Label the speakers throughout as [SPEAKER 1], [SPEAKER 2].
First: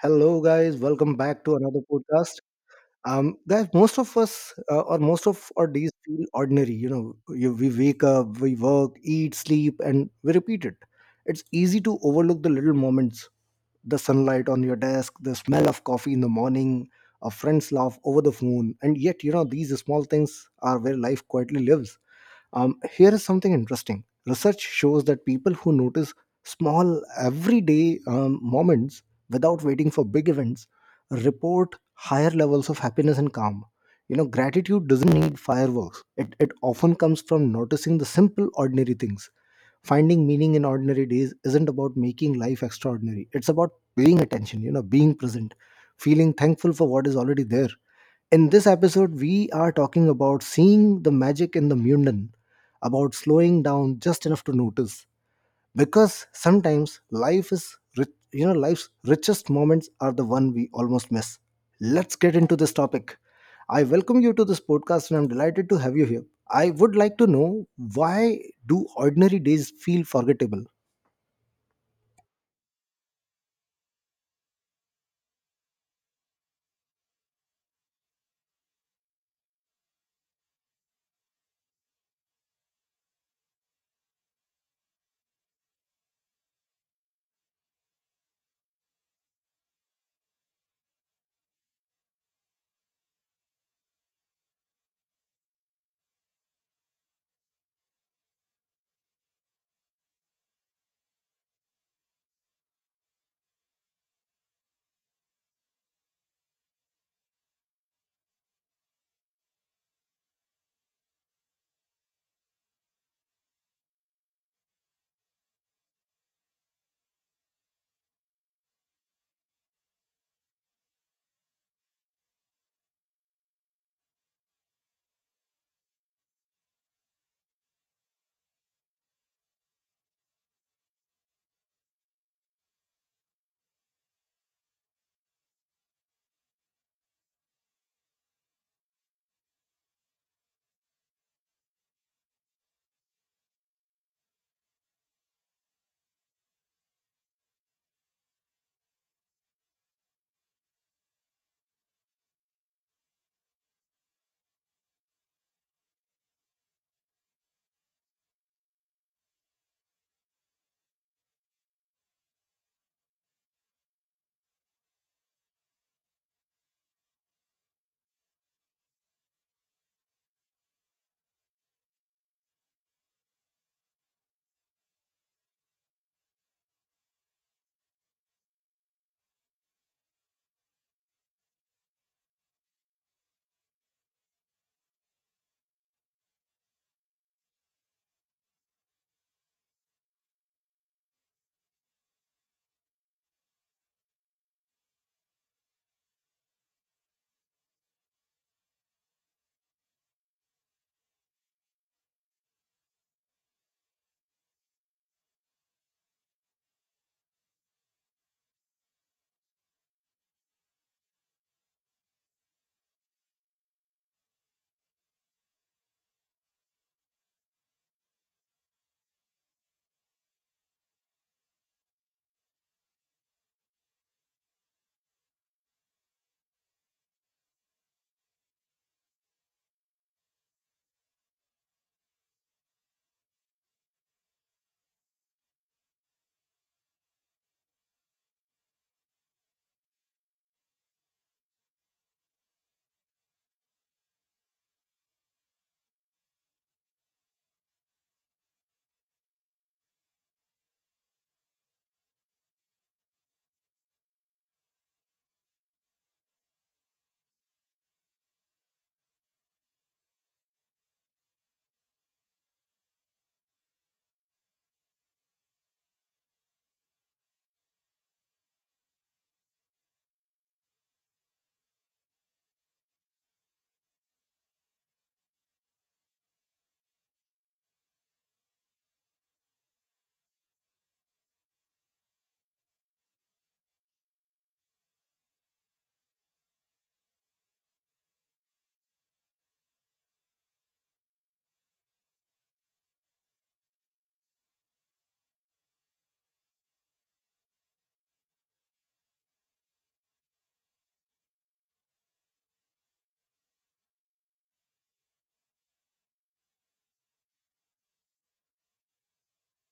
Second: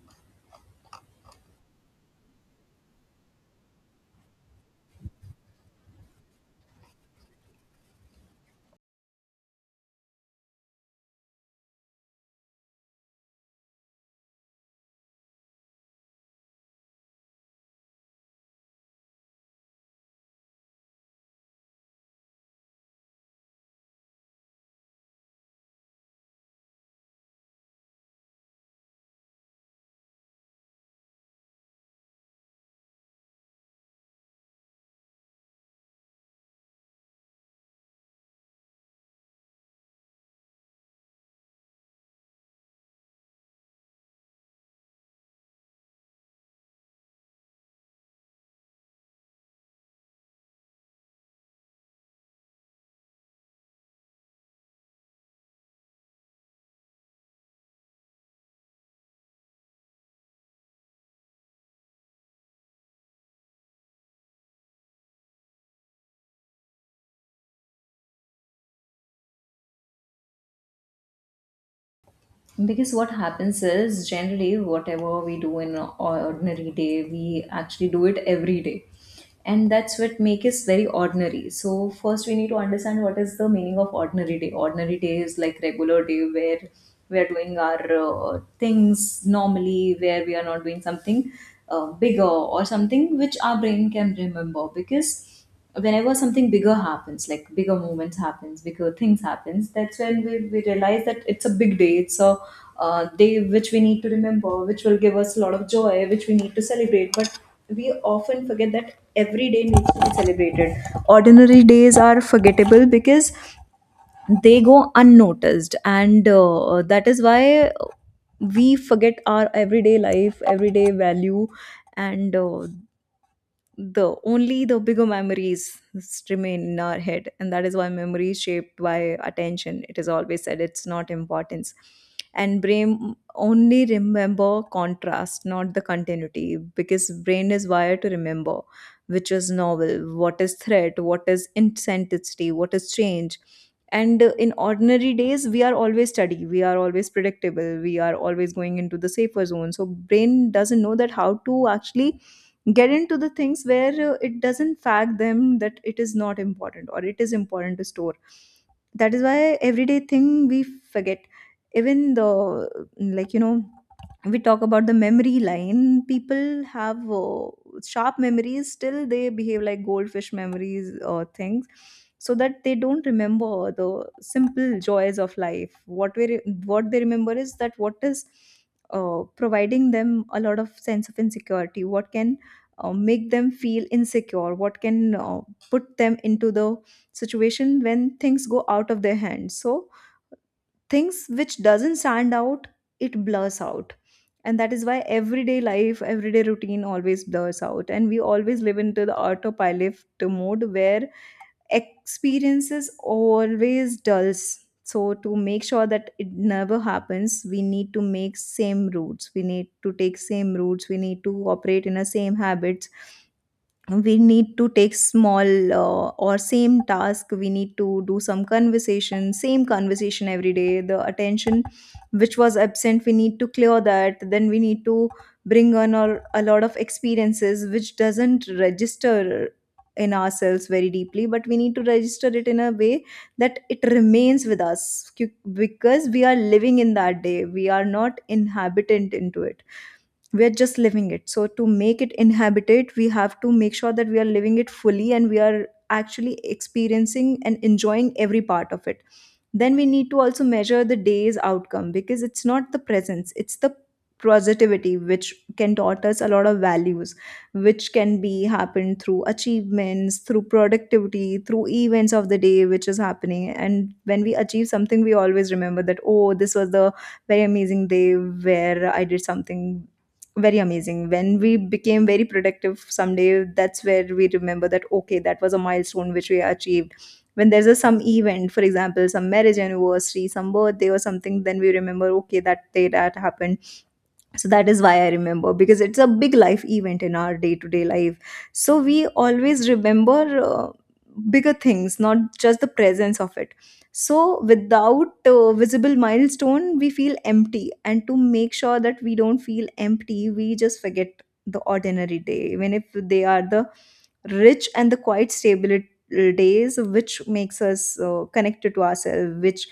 [SPEAKER 1] Hello, guys. Welcome back to another podcast. Guys, most of us or most of our days feel ordinary. We wake up, we work, eat, sleep, and we repeat it. It's easy to overlook the little moments, the sunlight on your desk, the smell of coffee in the morning, a friend's laugh over the phone. And yet, these small things are where life quietly lives. Here is something interesting. Research shows that people who notice small everyday moments without waiting for big events report higher levels of happiness and calm. You know, gratitude doesn't need fireworks. It often comes from noticing the simple, ordinary things. Finding meaning in ordinary days isn't about making life extraordinary. It's about paying attention, being present, feeling thankful for what is already there. In this episode, we are talking about seeing the magic in the mundane, about slowing down just enough to notice. Because sometimes life is rich, you know, life's richest moments are the one we almost miss. Let's get into this topic. I welcome you to this podcast and I'm delighted to have you here. I would like to know why do ordinary days feel forgettable?
[SPEAKER 2] Because what happens is generally whatever we do in an ordinary day, we actually do it every day. And that's what makes us very ordinary. So first we need to understand what is the meaning of ordinary day. Ordinary day is like regular day where we are doing our things normally, where we are not doing something bigger or something which our brain can remember. Because whenever something bigger happens, like bigger moments happens, bigger things happens, that's when we realize that it's a big day. It's a day which we need to remember, which will give us a lot of joy, which we need to celebrate. But we often forget that every day needs to be celebrated. Ordinary days are forgettable because they go unnoticed, and that is why we forget our everyday life, everyday value. And the only the bigger memories remain in our head, and that is why memory is shaped by attention, it is always said, it's not importance. And brain only remember contrast, not the continuity, because brain is wired to remember which is novel, what is threat, what is intensity, what is change. And in ordinary days we are always steady, we are always predictable, we are always going into the safer zone, so brain doesn't know that how to actually get into the things where it doesn't fact them that it is not important or it is important to store. That is why everyday thing we forget. Even the, like you know, we talk about the memory line, people have sharp memories, still they behave like goldfish memories or things, so that they don't remember the simple joys of life. What they remember is that what is providing them a lot of sense of insecurity, what can make them feel insecure, what can put them into the situation when things go out of their hands. So things which doesn't stand out, it blurs out. And that is why everyday life, everyday routine always blurs out. And we always live into the autopilot mode where experiences always dulls. So to make sure that it never happens, we need to make same routes. We need to take same routes. We need to operate in a same habits, we need to take small or same task, we need to do some conversation, same conversation every day. The attention which was absent, we need to clear that, then we need to bring on or a lot of experiences which doesn't register in ourselves very deeply, but we need to register it in a way that it remains with us. Because we are living in that day, we are not inhabitant into it, we're just living it. So to make it inhabited we have to make sure that we are living it fully and we are actually experiencing and enjoying every part of it. Then we need to also measure the day's outcome, because it's not the presence, it's the positivity which can taught us a lot of values, which can be happened through achievements, through productivity, through events of the day which is happening. And when we achieve something we always remember that, oh, this was the very amazing day where I did something very amazing. When we became very productive someday, that's where we remember that, okay, that was a milestone which we achieved. When there's a, some event, for example, some marriage anniversary, some birthday or something, then we remember, okay, that day that happened. So that is why I remember, because it's a big life event in our day to day life. So we always remember bigger things, not just the presence of it. So without visible milestone we feel empty, and to make sure that we don't feel empty we just forget the ordinary day, even if they are the rich and the quiet stable days which makes us connected to ourselves, which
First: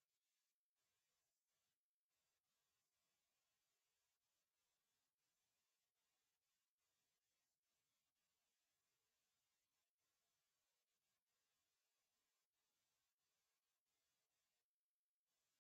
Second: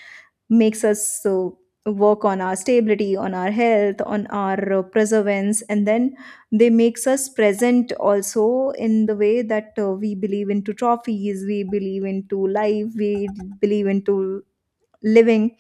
[SPEAKER 2] makes us so work on our stability, on our health, on our perseverance, and then they makes us present also in the way that we believe into trophies, we believe into life, we believe into living.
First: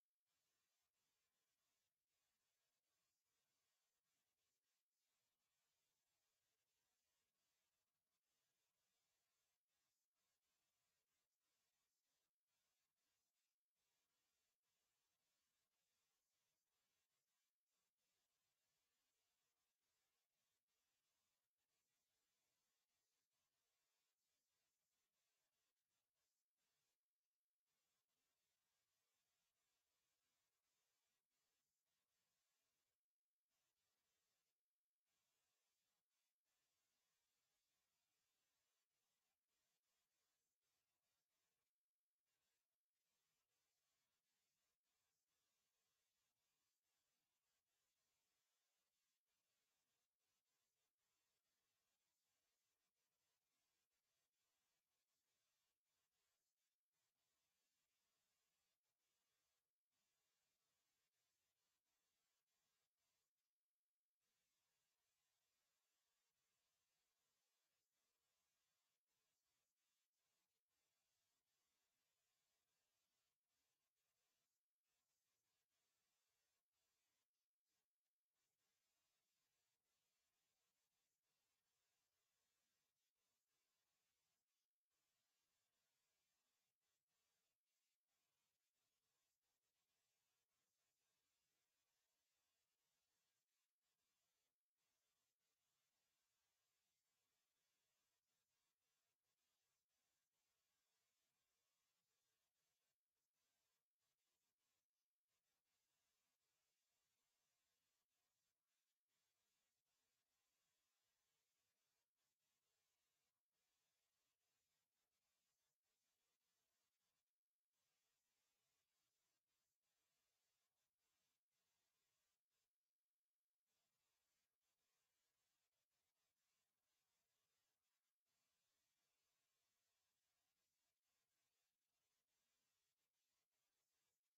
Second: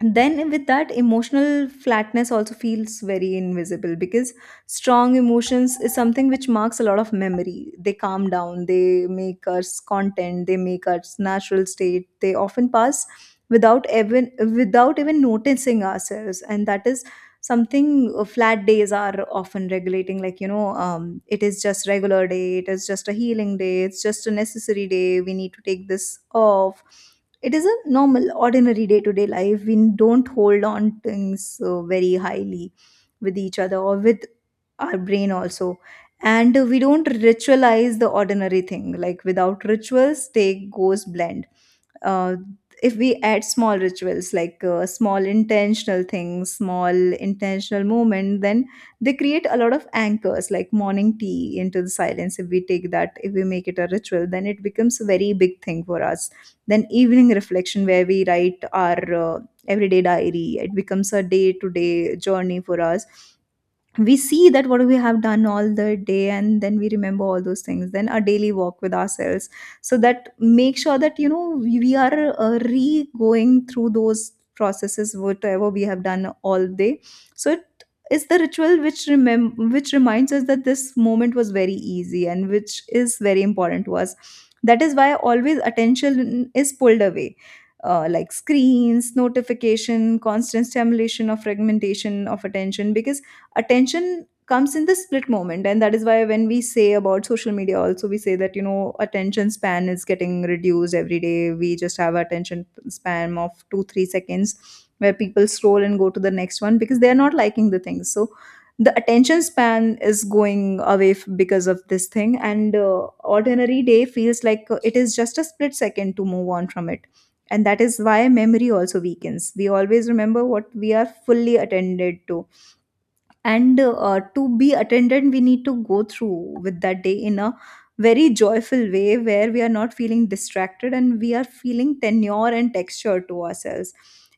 [SPEAKER 2] And then with that, emotional flatness also feels very invisible, because strong emotions is something which marks a lot of memory. They calm down, they make us content, they make us natural state, they often pass without even, without even noticing ourselves. And that is something, flat days are often regulating, like you know, it is just regular day, it is just a healing day, it's just a necessary day, we need to take this off. It is a normal ordinary day to day life, we don't hold on things very highly with each other or with our brain also. And we don't ritualize the ordinary thing, like without rituals take goes blend. uh, if we add small rituals, like small intentional things, small intentional movement, then they create a lot of anchors, like morning tea into the silence. If we take that, if we make it a ritual, then it becomes a very big thing for us. Then evening reflection where we write our uh, everyday diary, it becomes a day to day journey for us. We see that what we have done all the day and then we remember all those things. Then a daily walk with ourselves, so that make sure that you know we are re going through those processes, whatever we have done all day. So it is the ritual which which reminds us that this moment was very easy and which is very important to us. That is why always attention is pulled away, like screens, notification, constant stimulation of fragmentation of attention, because attention comes in the split moment. And that is why when we say about social media also, we say that, you know, attention span is getting reduced every day. We just have attention span of 2 3 seconds where people scroll and go to the next one because they are not liking the things. So the attention span is going away because of this thing. And ordinary day feels like it is just a split second to move on from it. And that is why memory also weakens, we always remember what we are fully attended to. And to be attendant we need to go through with that day in a very joyful way, where we are not feeling distracted and we are feeling tenure and texture to ourselves.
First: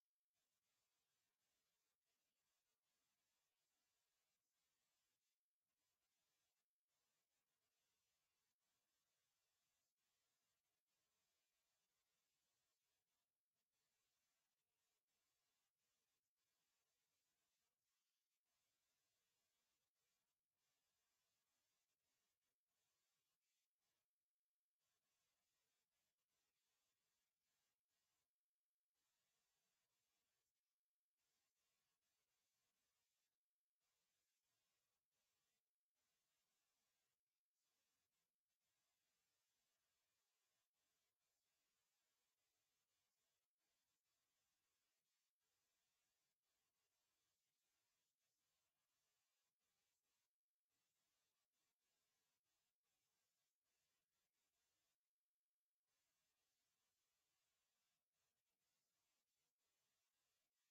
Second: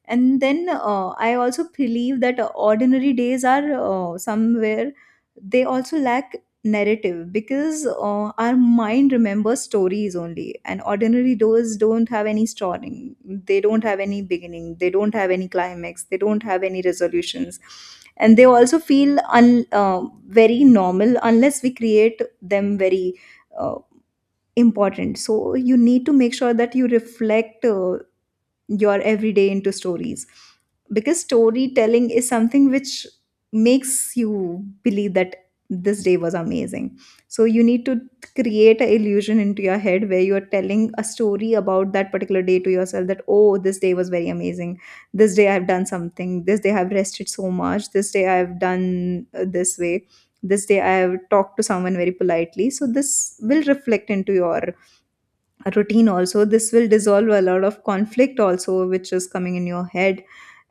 [SPEAKER 2] And then, I also believe that ordinary days are, somewhere they also lack narrative, because our mind remembers stories only, and ordinary doors don't have any starting, they don't have any beginning, they don't have any climax, they don't have any resolutions. And they also feel very normal unless we create them very uh, important. So you need to make sure that you reflect your everyday into stories, because storytelling is something which makes you believe that this day was amazing. So you need to create an illusion into your head where you're telling a story about that particular day to yourself, that oh, this day was very amazing, this day I've done something, this day I've rested so much, this day I've done this way, this day I've talked to someone very politely. So this will reflect into your a routine also, this will dissolve a lot of conflict also which is coming in your head.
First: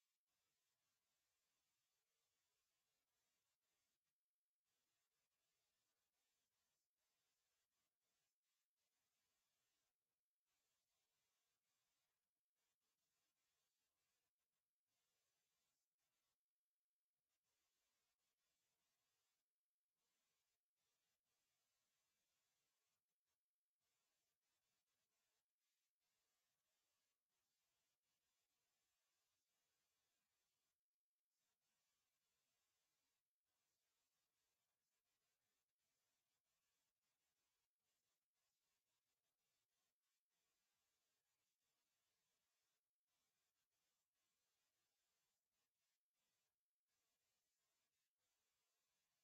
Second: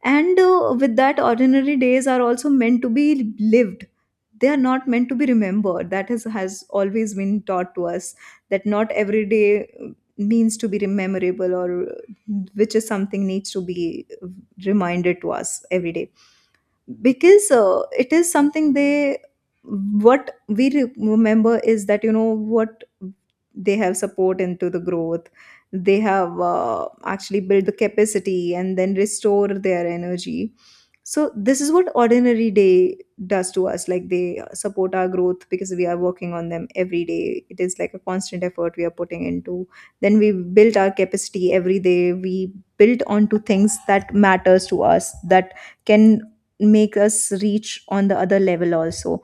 [SPEAKER 2] And with that, ordinary days are also meant to be lived, they are not meant to be remembered. That is, has always been taught to us, that not every day means to be memorable, or which is something needs to be reminded to us every day. Because it is something, they, remember is that, you know what, they have support into the growth, they have actually built the capacity and then restore their energy. So this is what ordinary day does to us. Like they support our growth because we are working on them every day, it is like a constant effort we are putting into. Then we build our capacity every day, we build onto things that matters to us, that can make us reach on the other level also.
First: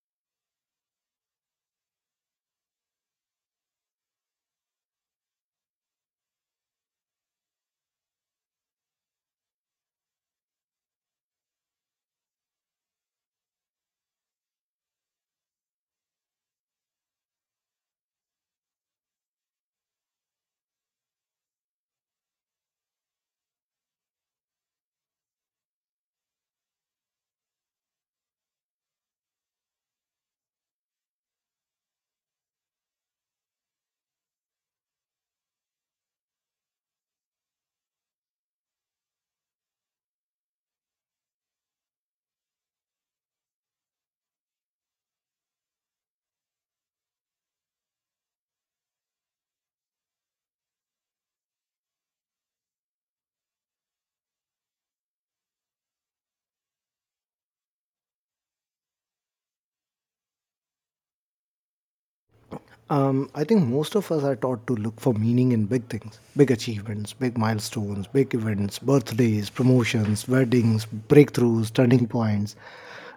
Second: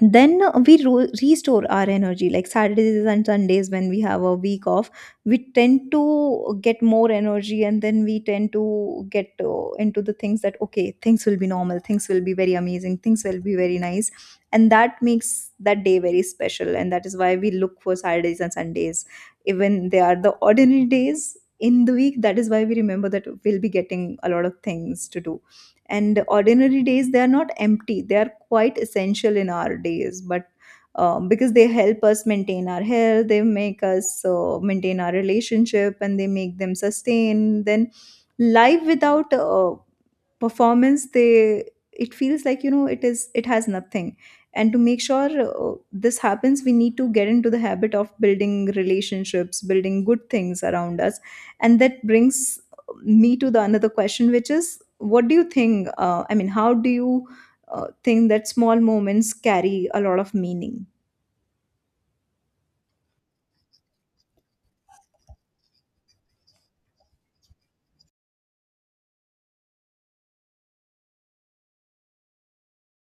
[SPEAKER 2] Then we restore our energy, like Saturdays and Sundays when we have a week off, we tend to get more energy, and then we tend to get into the things that okay, things will be normal, things will be very amazing, things will be very nice. And that makes that day very special, and that is why we look for Saturdays and Sundays. Even they are the ordinary days in the week, that is why we remember that we'll be getting a lot of things to do. And ordinary days, they are not empty, they are quite essential in our days, but because they help us maintain our health, they make us maintain our relationship and they make them sustain. Then life without performance, they it feels like you know it is it has nothing. And to make sure this happens, we need to get into the habit of building relationships, building good things around us. And that brings me to the another question, which is, what do you think? I mean, how do you think that small moments carry a lot of meaning?
[SPEAKER 1] I think most of us are taught to look for meaning in big things, big achievements, big milestones, big events, birthdays, promotions, weddings, breakthroughs, turning points.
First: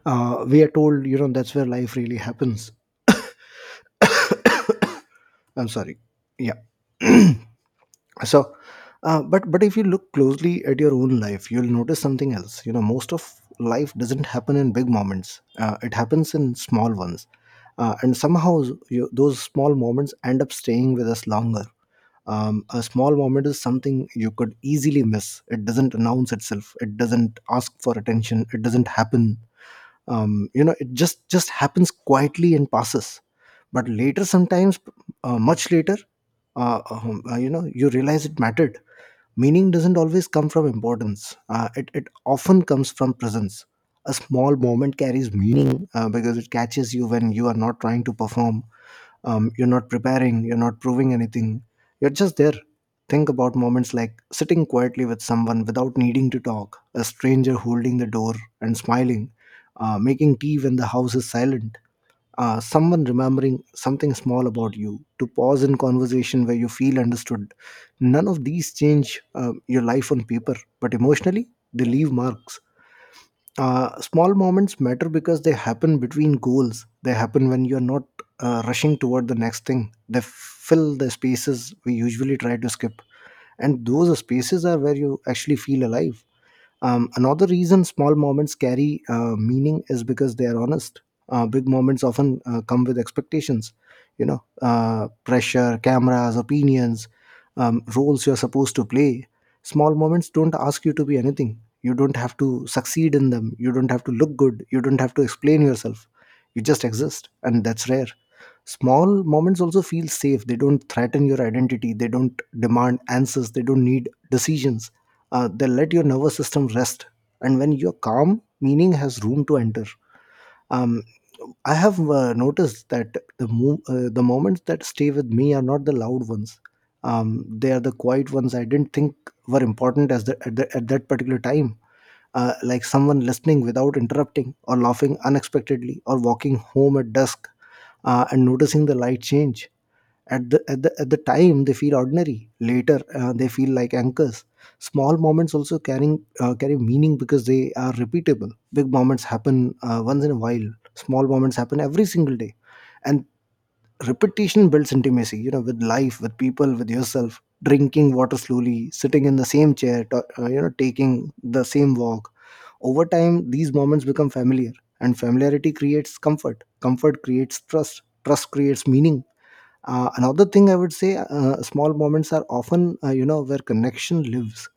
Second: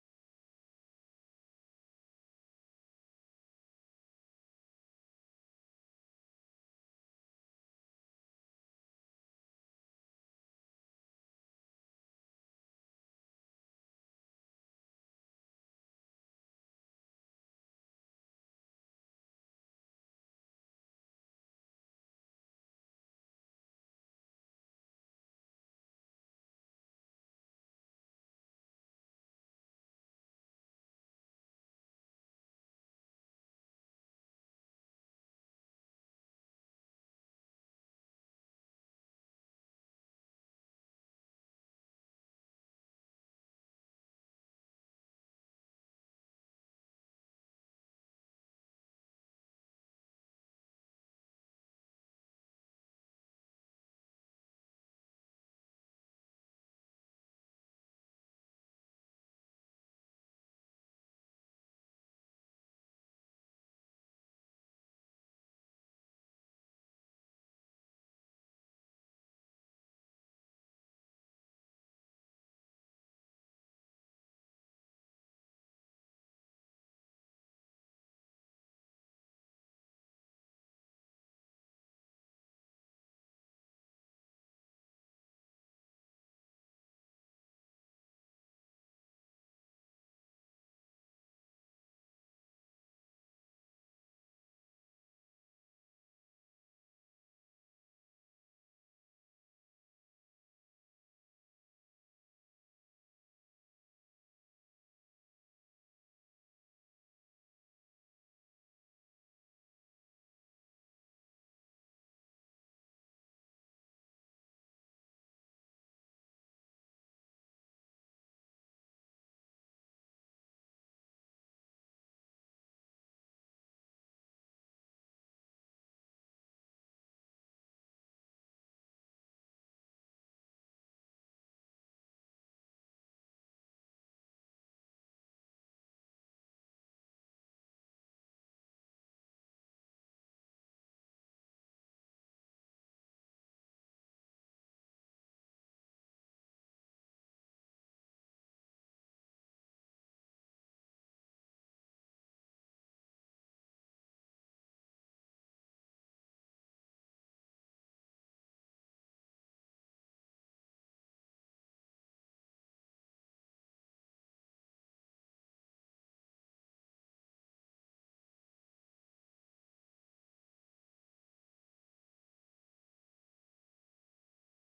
[SPEAKER 1] We are told, you know, that's where life really happens. I'm sorry. Yeah. so but if you look closely at your own life, you'll notice something else. You know, most of life doesn't happen in big moments, it happens in small ones. And somehow those small moments end up staying with us longer. A small moment is something you could easily miss. It doesn't announce itself, it doesn't ask for attention, it doesn't happen. It just happens quietly and passes, but later, sometimes, much later, you know, you realize it mattered. Meaning doesn't always come from importance, it often comes from presence. A small moment carries meaning because it catches you when you are not trying to perform, you're not preparing, you're not proving anything, you're just there. Think about moments like sitting quietly with someone without needing to talk, a stranger holding the door and smiling, making tea when the house is silent, someone remembering something small about you, to pause in conversation where you feel understood. None of these change your life on paper, but emotionally, they leave marks. Small moments matter because they happen between goals. They happen when you're not rushing toward the next thing. They fill the spaces we usually try to skip. And those spaces are where you actually feel alive. Another reason small moments carry meaning is because they are honest. Big moments often come with expectations, you know, pressure, cameras, opinions, roles you're supposed to play. Small moments don't ask you to be anything. You don't have to succeed in them. You don't have to look good. You don't have to explain yourself. You just exist, and that's rare. Small moments also feel safe. They don't threaten your identity. They don't demand answers. They don't need decisions. They let your nervous system rest. And when you're calm, meaning has room to enter. Um, I have noticed that the moments that stay with me are not the loud ones. They are the quiet ones I didn't think were important as the, at that particular time. Like someone listening without interrupting, or laughing unexpectedly, or walking home at dusk, and noticing the light change. At the time, they feel ordinary. Later, they feel like anchors. Small moments also carry meaning because they are repeatable. Big moments happen once in a while, small moments happen every single day. And repetition builds intimacy, you know, with life, with people, with yourself. Drinking water slowly, sitting in the same chair, taking the same walk over time, these moments become familiar, and familiarity creates comfort. Comfort creates trust. Trust creates meaning. Another thing I would say, small moments are often, where connection lives.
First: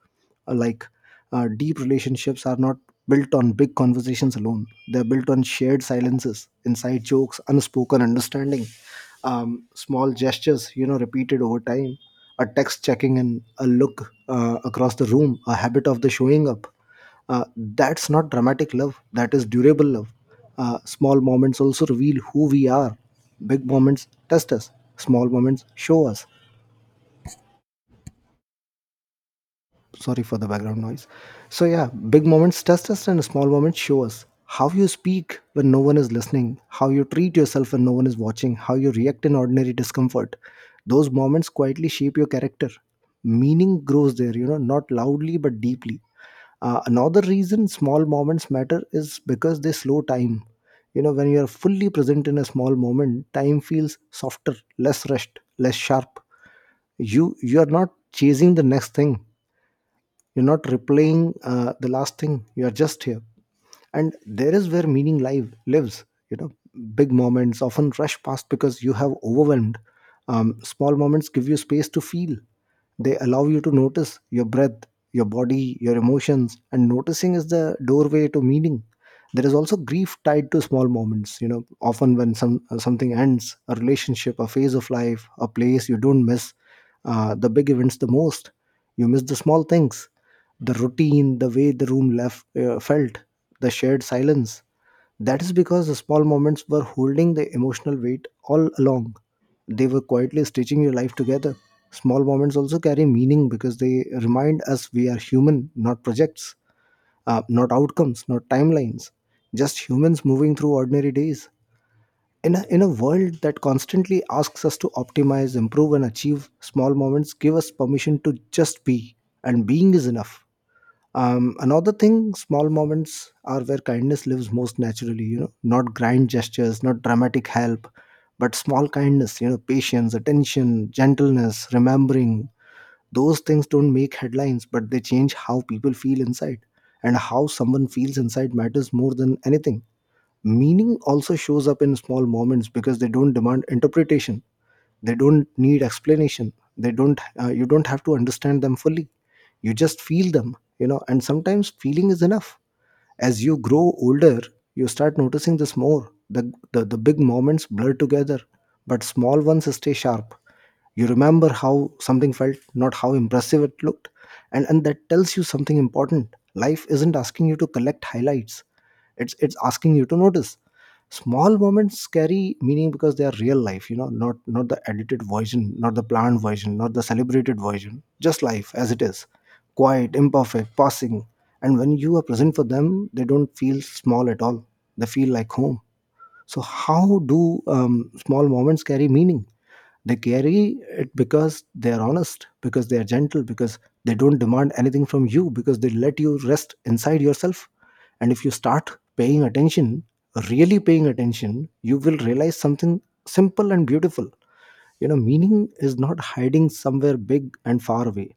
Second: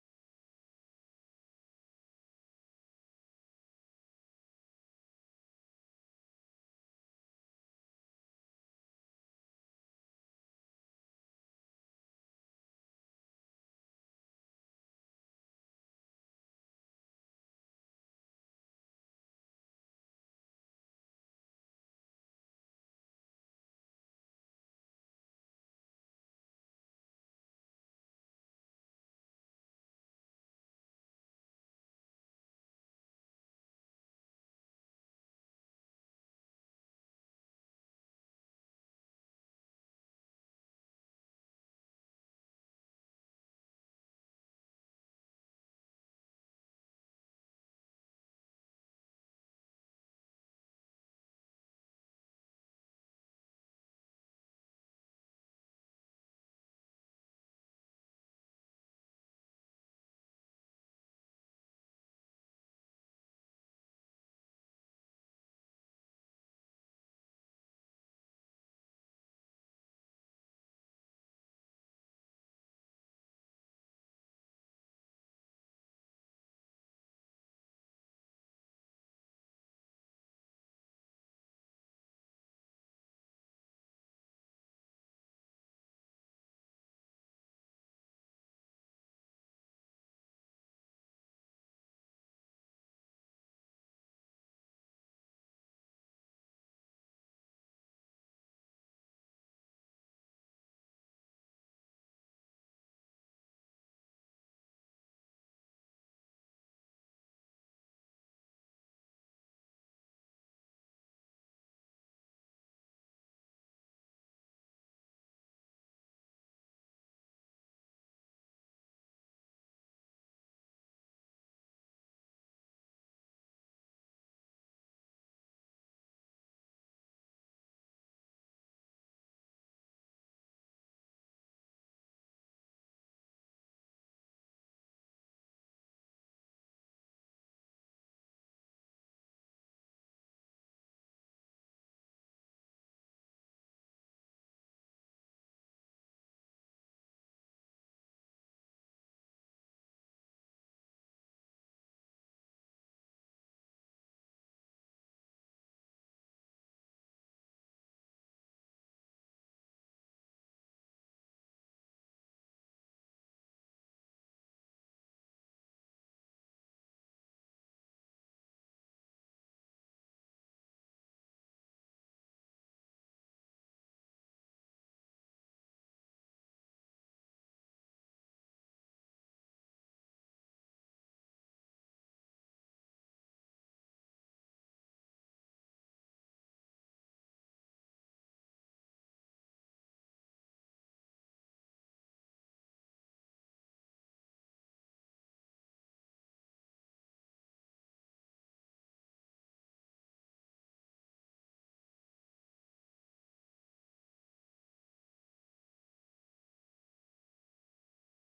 [SPEAKER 1] Like deep relationships are not built on big conversations alone. They're built on shared silences, inside jokes, unspoken understanding, small gestures, you know, repeated over time, a text checking in, a look across the room, a habit of the showing up uh, that's not dramatic love, that is durable love. Small moments also reveal who we are. Big moments test us, small moments show us. Sorry for the background noise. So yeah, big moments test us and small moments show us how you speak when no one is listening, how you treat yourself when no one is watching, how you react in ordinary discomfort. Those moments quietly shape your character. Meaning grows there, you know, not loudly but deeply. Another reason small moments matter is because they slow time. You know, when you are fully present in a small moment, time feels softer, less rushed, less sharp. You are not chasing the next thing, you're not replaying the last thing. You are just here, and there is where meaning lives. You know, big moments often rush past because you have overwhelmed. Small moments give you space to feel. They allow you to notice your breath, your body, your emotions, and noticing is the doorway to meaning. There is also grief tied to small moments. You know, often when something ends, a relationship, a phase of life, a place, you don't miss the big events the most. You miss the small things, the routine, the way the room left felt, the shared silence. That is because the small moments were holding the emotional weight all along. They were quietly stitching your life together. Small moments also carry meaning because they remind us we are human, not projects, not outcomes, not timelines, just humans moving through ordinary days. In a world that constantly asks us to optimize, improve, and achieve, small moments give us permission to just be, and being is enough. Another thing, small moments are where kindness lives most naturally, you know, not grand gestures, not dramatic help, but small kindness, you know, patience, attention, gentleness, remembering. Those things don't make headlines, but they change how people feel inside. And how someone feels inside matters more than anything. Meaning also shows up in small moments because they don't demand interpretation, they don't need explanation, they don't, you don't have to understand them fully, you just feel them, you know, and sometimes feeling is enough. As you grow older, you start noticing this more. The big moments blur together, but small ones stay sharp. You remember how something felt, not how impressive it looked. And that tells you something important. Life isn't asking you to collect highlights, it's asking you to notice. Small moments carry meaning because they are real life, you know, not the edited version, not the planned version, not the celebrated version, just life as it is, quiet, imperfect, passing. And when you are present for them, they don't feel small at all, they feel like home. So how do small moments carry meaning? They carry it because they are honest, because they are gentle, because they don't demand anything from you, because they let you rest inside yourself. And if you start paying attention, really paying attention, you will realize something simple and beautiful. You know, meaning is not hiding somewhere big and far away.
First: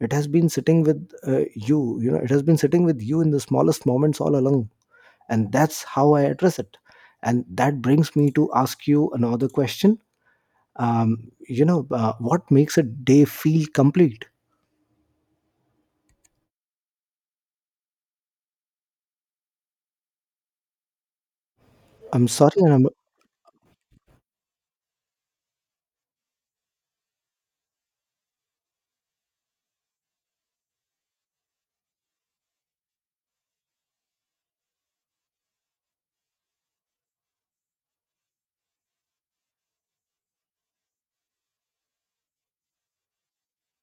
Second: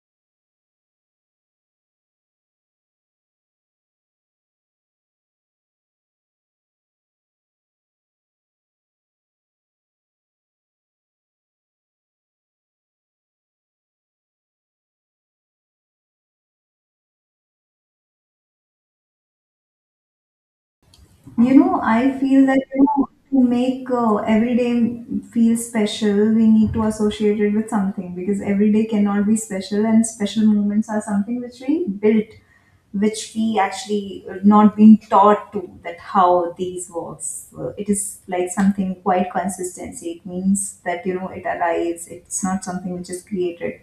[SPEAKER 1] It has been sitting with it has been sitting with you in the smallest moments all along. And that's how I address it. And that brings me to ask you another question. What makes a day feel complete?
[SPEAKER 2] You know, I
[SPEAKER 1] i'm
[SPEAKER 2] feel
[SPEAKER 1] sorry
[SPEAKER 2] that you
[SPEAKER 1] i'm
[SPEAKER 2] know, to make every day feel special, we need to associate it with something, because every day cannot be special, and special moments are something which we built, which we actually not been taught to that how these works. It is like something quite consistency. It means that you know it arrives. It's not something which is created.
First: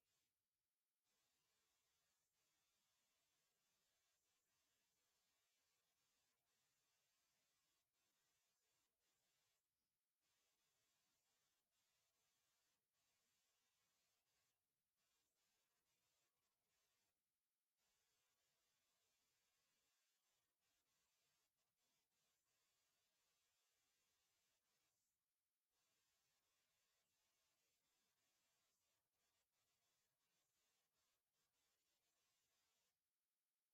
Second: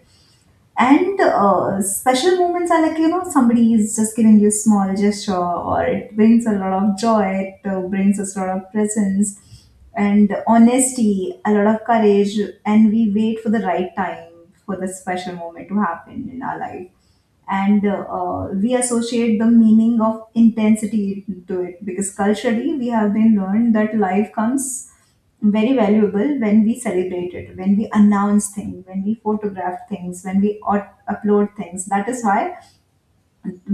[SPEAKER 2] And special moments are like, you know, somebody is just giving you small gesture or it brings a lot of joy, it brings us a lot of presence and honesty, a lot of courage. And we wait for the right time for the special moment to happen in our life. And we associate the meaning of intensity to it, because culturally we have been learned that life comes very valuable when we celebrate it, when we announce things, when we photograph things, when we upload things. That is why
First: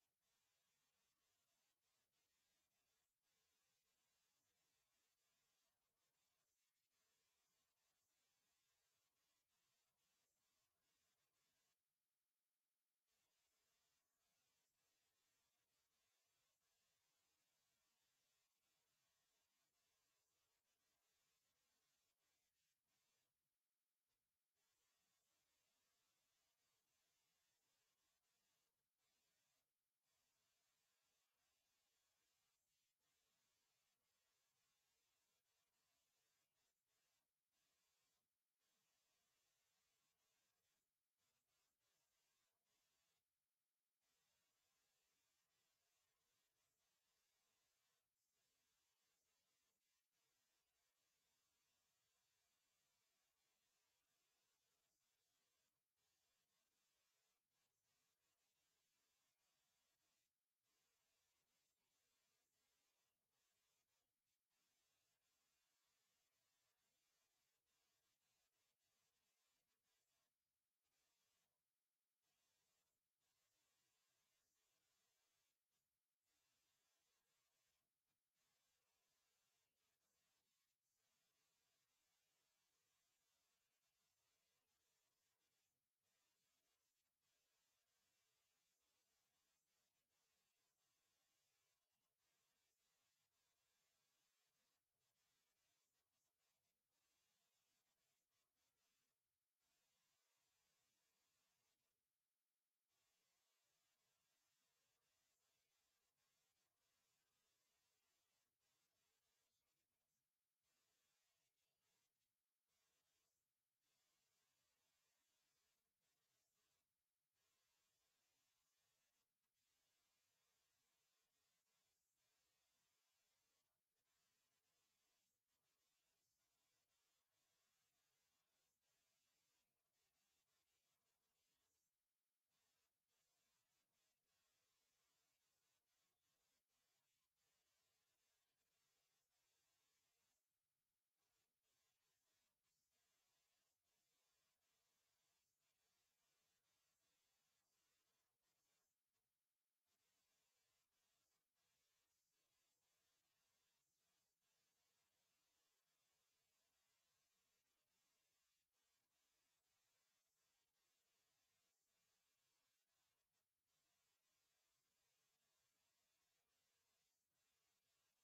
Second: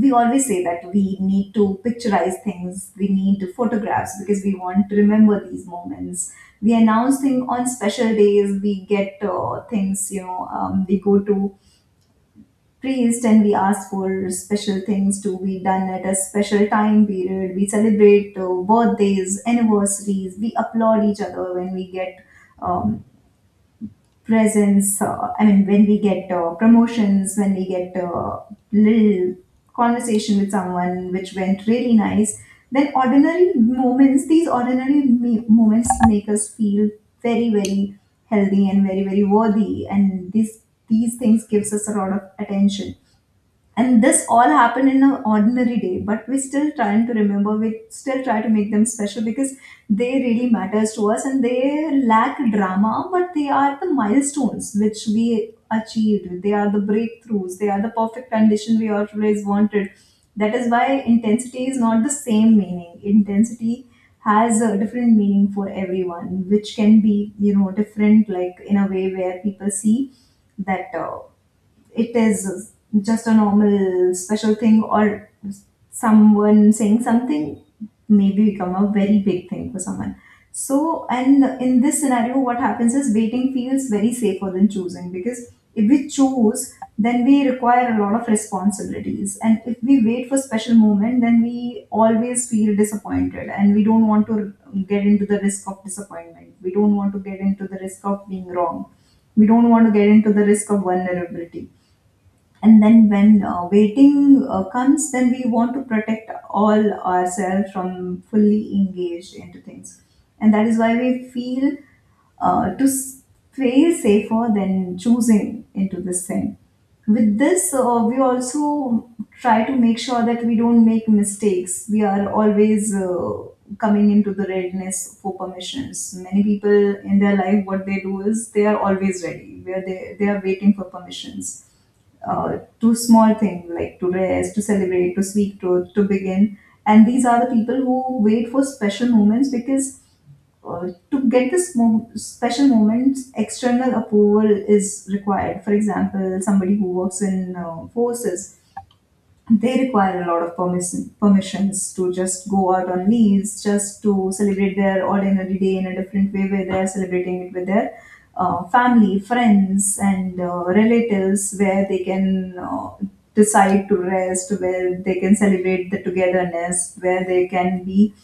[SPEAKER 2] we always say that we need to picturize things, we need photographs because we want to remember these moments. We announce things on special days, we get things, you know, we go to priest and we ask for special things to be done at a special time period. We celebrate birthdays, anniversaries, we applaud each other when we get um, presence. I mean, when we get promotions, when we get little conversation with someone which went really nice, then ordinary moments, these moments make us feel very, very healthy and very, very worthy. And this, these things gives us a lot of attention. And this all happened in an ordinary day, but we still trying to remember, we still try to make them special because they really matters to us and they lack drama, but they are the milestones which we achieved, they are the breakthroughs, they are the perfect condition we always wanted. That is why intensity is not the same meaning. Intensity has a different meaning for everyone, which can be you know different, like in a way where people see that it is just a normal special thing, or someone saying something maybe become a very big thing for someone. So and in this scenario what happens is waiting feels very safer than choosing, because if we choose, then we require a lot of responsibilities, and if we wait for special moment then we always feel disappointed and we don't want to get into the risk of disappointment, we don't want to get into the risk of being wrong, we don't want to get into the risk of vulnerability. And then when waiting comes, then we want to protect all ourselves from fully engaged into things. And that is why we feel uh, to s- fail safer than choosing into this thing. With this we also try to make sure that we don't make mistakes, we are always coming into the readiness for permissions. Many people in their life, what they do is they are always ready where they are waiting for permissions to small things, like to rest, to celebrate, to speak truth, to begin. And these are the people who wait for special moments, because to get special moments, external approval is required. For example, somebody who works in forces, they require a lot of permissions to just go out on leaves, just to celebrate their ordinary day in a different way, where they're celebrating it with their family, friends, and relatives, where they can decide to rest, where they can celebrate the togetherness, where they can be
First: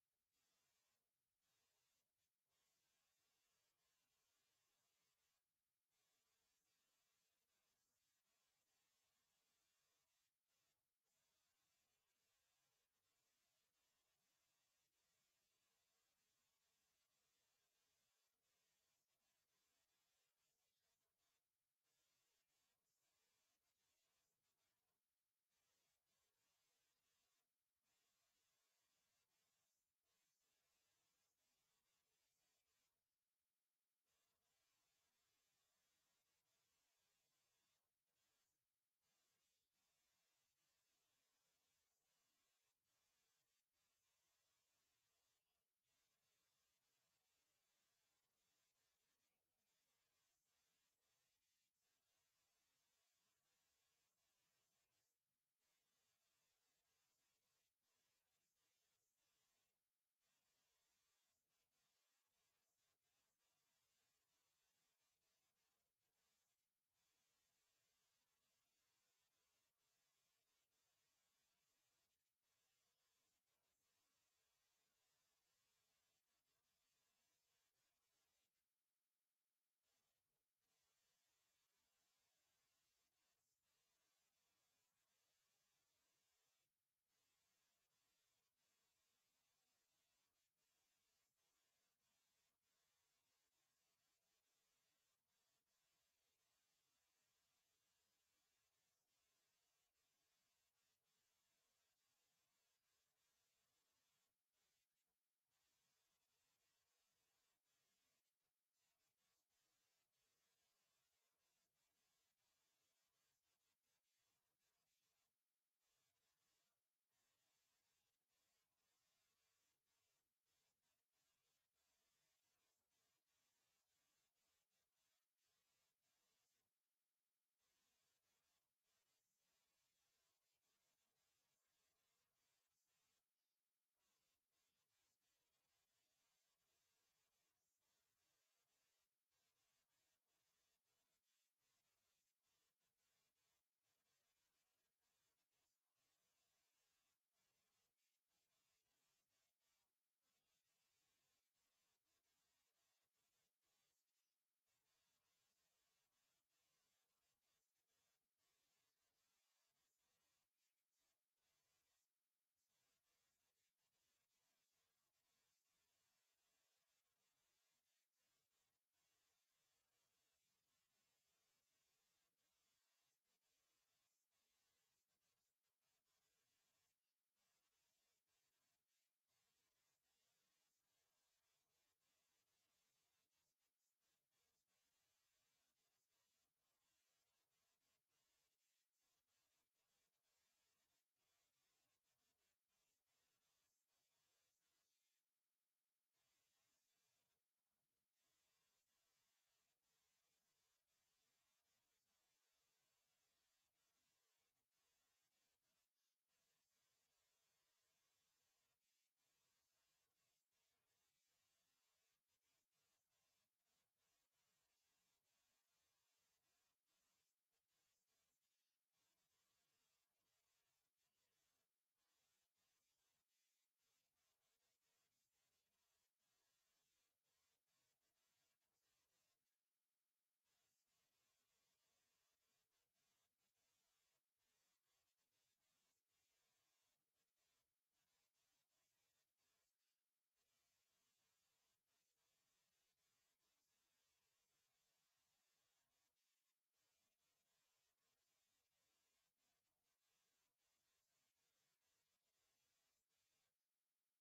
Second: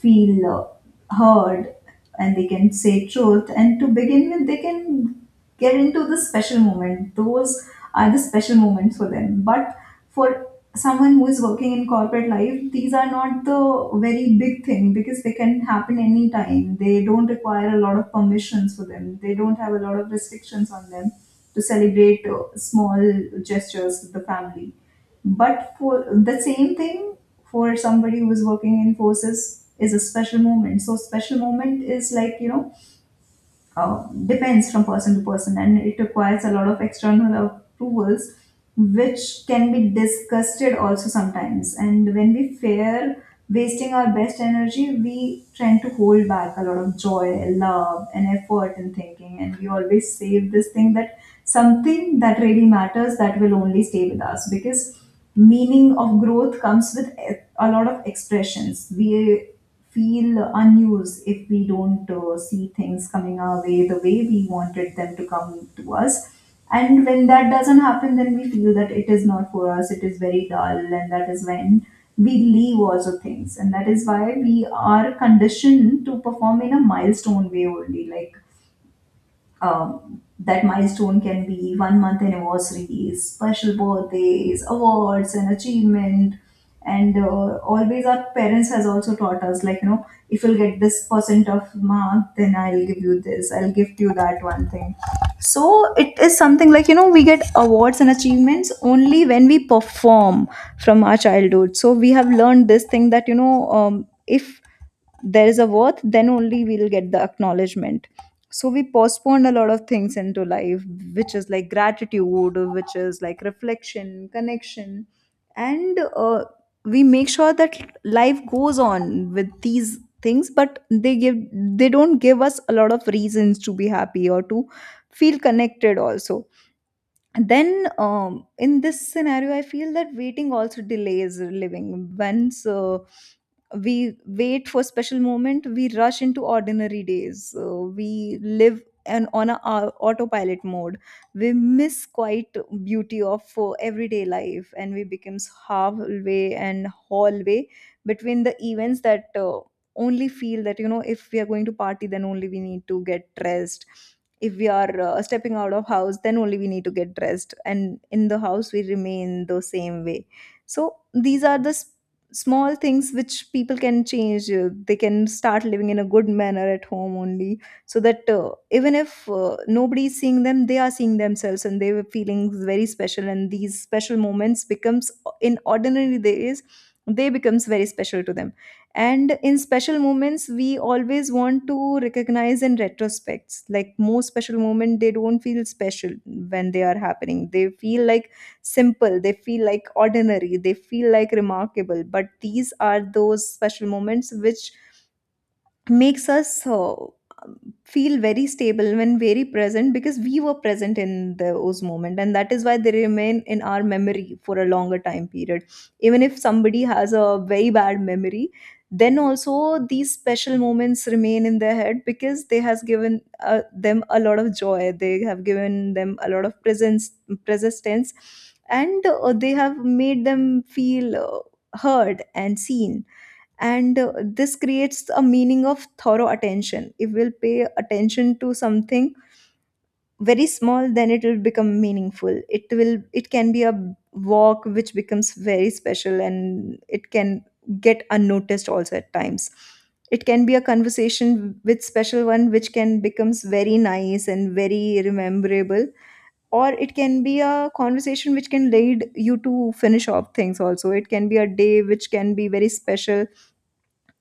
[SPEAKER 2] feel heard, and they can say truth, and to begin with they can get into the special moment. Those are the special moments for them, but for someone who is working in corporate life, these are not the very big thing because they can happen anytime, they don't require a lot of permissions for them, they don't have a lot of restrictions on them to celebrate small gestures with the family. But for the same thing, for somebody who's working in forces, is a special moment. So special moment is like, you know, depends from person to person, and it requires a lot of external approvals, which can be disgusted also sometimes. And when we fear wasting our best energy, we tend to hold back a lot of joy, love and effort in thinking, and we always save this thing that something that really matters, that will only stay with us, because meaning of growth comes with a lot of expressions. We feel unused if we don't see things coming our way the way we wanted them to come to us. And when that doesn't happen, then we feel that it is not for us, it is very dull, and that is when we leave also things. And that is why we are conditioned to perform in a milestone way only. Like that milestone can be one month anniversaries, special birthdays, awards, and achievement. And always our parents has also taught us like you know, if you'll get this percent of mark, then I'll give you this, I'll gift you that one thing. So it is something like you know we get awards and achievements only when we perform, from our childhood. So we have learned this thing that you know if there is a worth then only we'll get the acknowledgement. So we postpone a lot of things into life, which is like gratitude, which is like reflection, connection. And we make sure that life goes on with these things, but they give, they don't give us a lot of reasons to be happy or to feel connected also. And then in this scenario I feel that waiting also delays living. Once we wait for special moment, we rush into ordinary days, we live and on a autopilot mode, we miss quite beauty of everyday life, and we becomes halfway and hallway between the events, that only feel that you know if we are going to party, then only we need to get dressed, if we are stepping out of house, then only we need to get dressed, and in the house we remain the same way. So these are the small things which people can change. They can start living in a good manner at home only, so that even if nobody is seeing them, they are seeing themselves and they were feeling very special, and these special moments becomes in ordinary days, they becomes very special to them. And in special moments we always want to recognize in retrospects, like most special moment they don't feel special when they are happening, they feel like simple, they feel like ordinary, they feel like remarkable, but these are those special moments which makes us feel very stable when very present, because we were present in those moment, and that is why they remain in our memory for a longer time period. Even if somebody has a very bad memory, then also these special moments remain in their head, because they has given them a lot of joy, they have given them a lot of presence, persistence, and they have made them feel heard and seen. And this creates a meaning of thorough attention. If we'll pay attention to something very small, then it will become meaningful, it will, it can be a walk which becomes very special, and it can get unnoticed also at times. It can be a conversation with special one which can becomes very nice and very rememberable, or it can be a conversation which can lead you to finish off things also, it can be a day which can be very special,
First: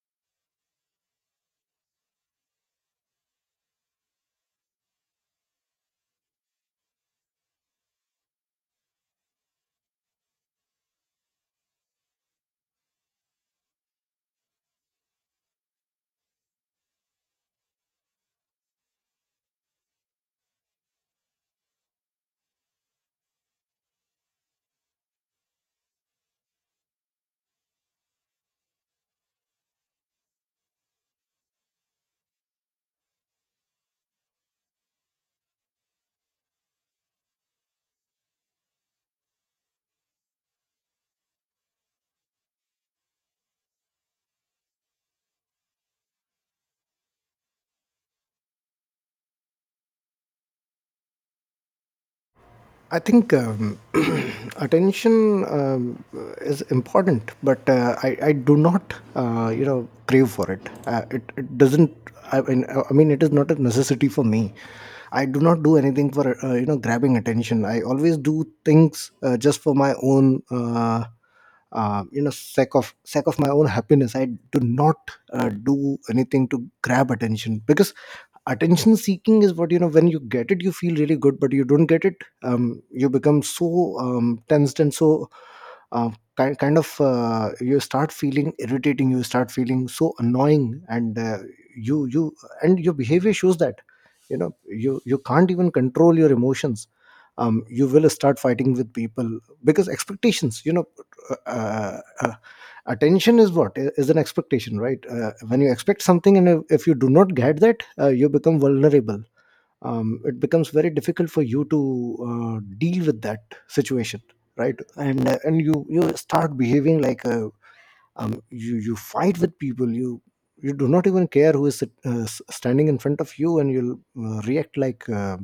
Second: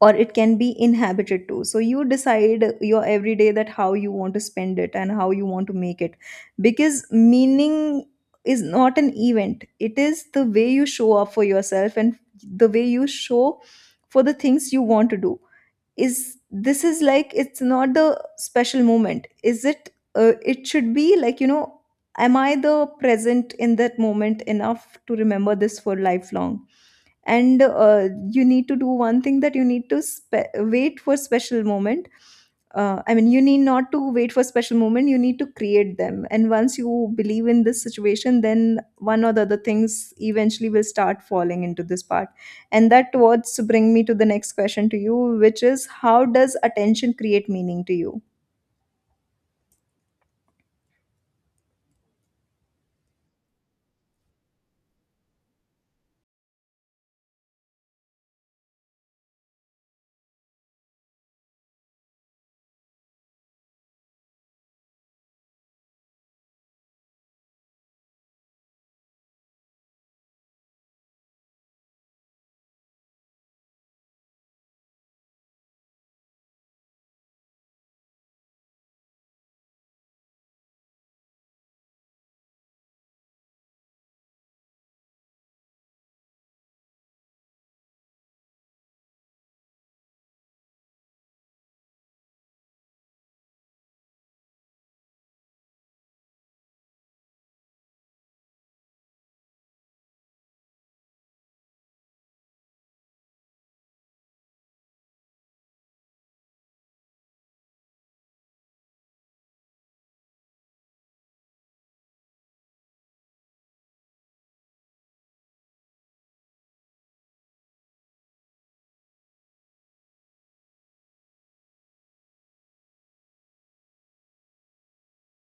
[SPEAKER 2] or it can be inhabited too. So you decide your everyday, that how you want to spend it and how you want to make it. Because meaning is not an event, it is the way you show up for yourself, and the way you show for the things you want to do. Is this is like it's not the special moment, is it, it should be like you know, am I the present in that moment enough to remember this for lifelong? And you need to do one thing, that you need to wait for special moment, I mean you need not to wait for special moment, you need to create them, and once you believe in this situation, then one or the other things eventually will start falling into this part. And that towards bring me to the next question to you, which is, how does attention create meaning to you?
[SPEAKER 1] I think attention is important, but I do not, crave for it. It. It doesn't. I mean, I mean, it is not a necessity for me. I do not do anything for grabbing attention. I always do things just for my own, sake of my own happiness. I do not do anything to grab attention, because attention seeking is, what you know, when you get it you feel really good, but you don't get it, you become so tensed and so uh, kind of you start feeling irritating, you start feeling so annoying. And you and your behavior shows that, you know, you can't even control your emotions. You will start fighting with people because expectations, you know, uh, uh, uh, attention is what is an expectation, right? When you expect something and if you do not get that, you become vulnerable. It becomes very difficult for you to deal with that situation, right? And you start behaving like a, you fight with people, you do not even care who is standing in front of you, and you'll react like,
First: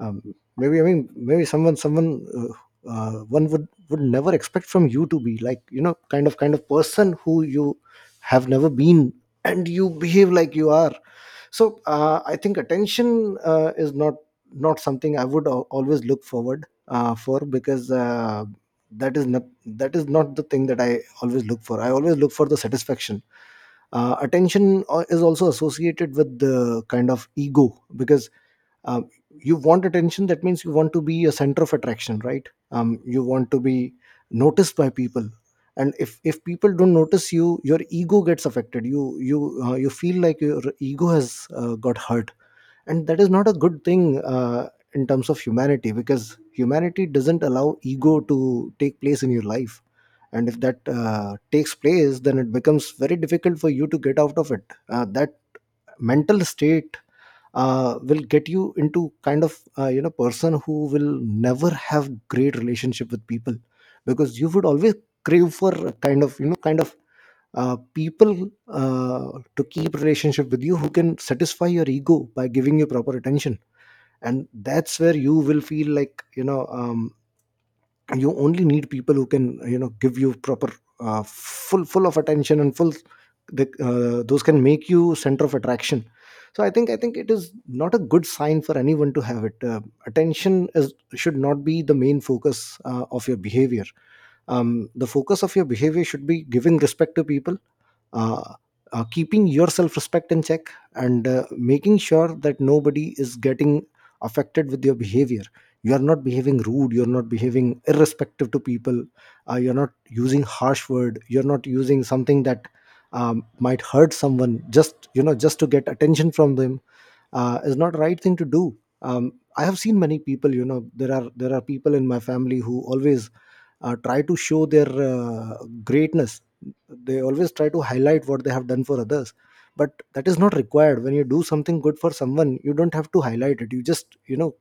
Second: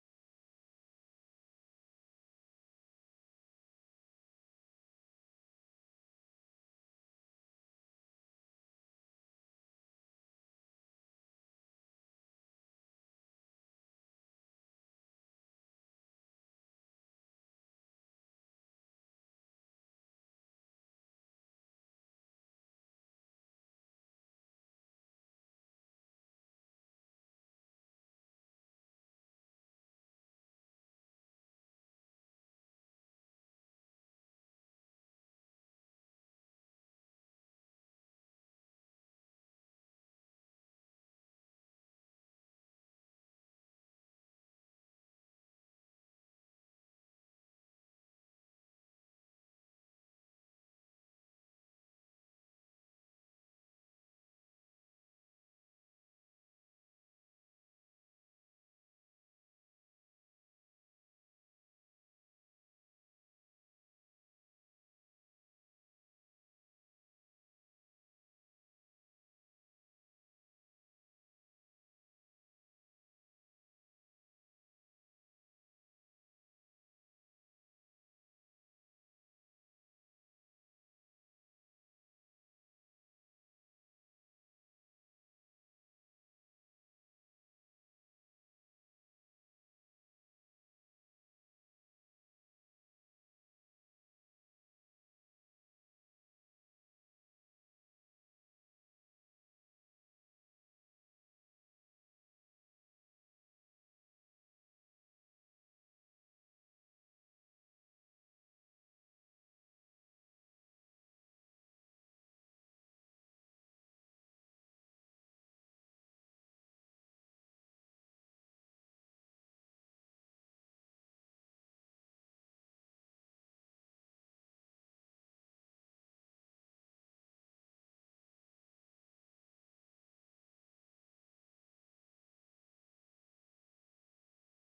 [SPEAKER 1] um, maybe, I mean, maybe someone, one would never expect from you to be, like, you know, kind of person who you have never been, and you behave like you are. So I think attention is not something I would always look forward for, because that is not the thing that I always look for. I always look for the satisfaction. Attention is also associated with the kind of ego, because um, you want attention, that means you want to be a center of attraction, right? You want to be noticed by people, and if people don't notice you, your ego gets affected. You you feel like your ego has got hurt, and that is not a good thing in terms of humanity, because humanity doesn't allow ego to take place in your life. And if that takes place, then it becomes very difficult for you to get out of it. That mental state will get you into kind of, you know, person who will never have great relationship with people, because you would always crave for a kind of, you know, kind of people to keep relationship with you, who can satisfy your ego by giving you proper attention. And that's where you will feel like, you know, you only need people who can, you know, give you proper full of attention and full, those can make you center of attraction. So I think it is not a good sign for anyone to have it. Attention is should not be the main focus of your behavior. The focus of your behavior should be giving respect to people, uh, keeping your self respect in check, and making sure that nobody is getting affected with your behavior. You are not behaving rude, you're not behaving irrespective to people, you're not using harsh word, you're not using something that might hurt someone just, you know, just to get attention from them. Is not right thing to do. I have seen many people. You know, there are people in my family who always try to show their greatness. They always try to highlight what they have done for others, but that is not required. When you do something good for someone, you don't have to highlight it. You just, you know,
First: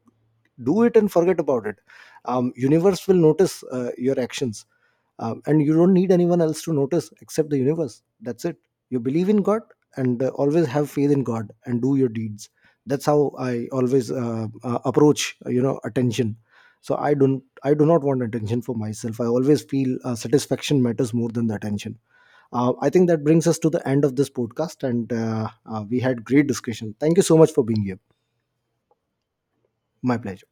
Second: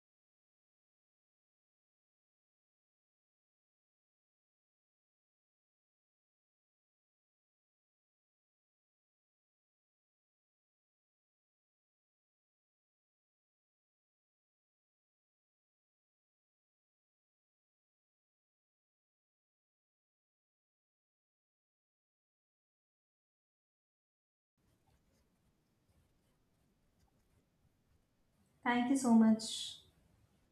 [SPEAKER 1] do it and forget about it. Universe will notice your actions. And you don't need anyone else to notice except the universe, that's it. You believe in god, and always have faith in god and do your deeds. That's how I always approach, you know, attention. So I do not want attention for myself. I always feel satisfaction matters more than the attention. I think that brings us to the end of this podcast, and we had great discussion. Thank you so much for being here.
[SPEAKER 2] Thank you so much.
[SPEAKER 1] My pleasure.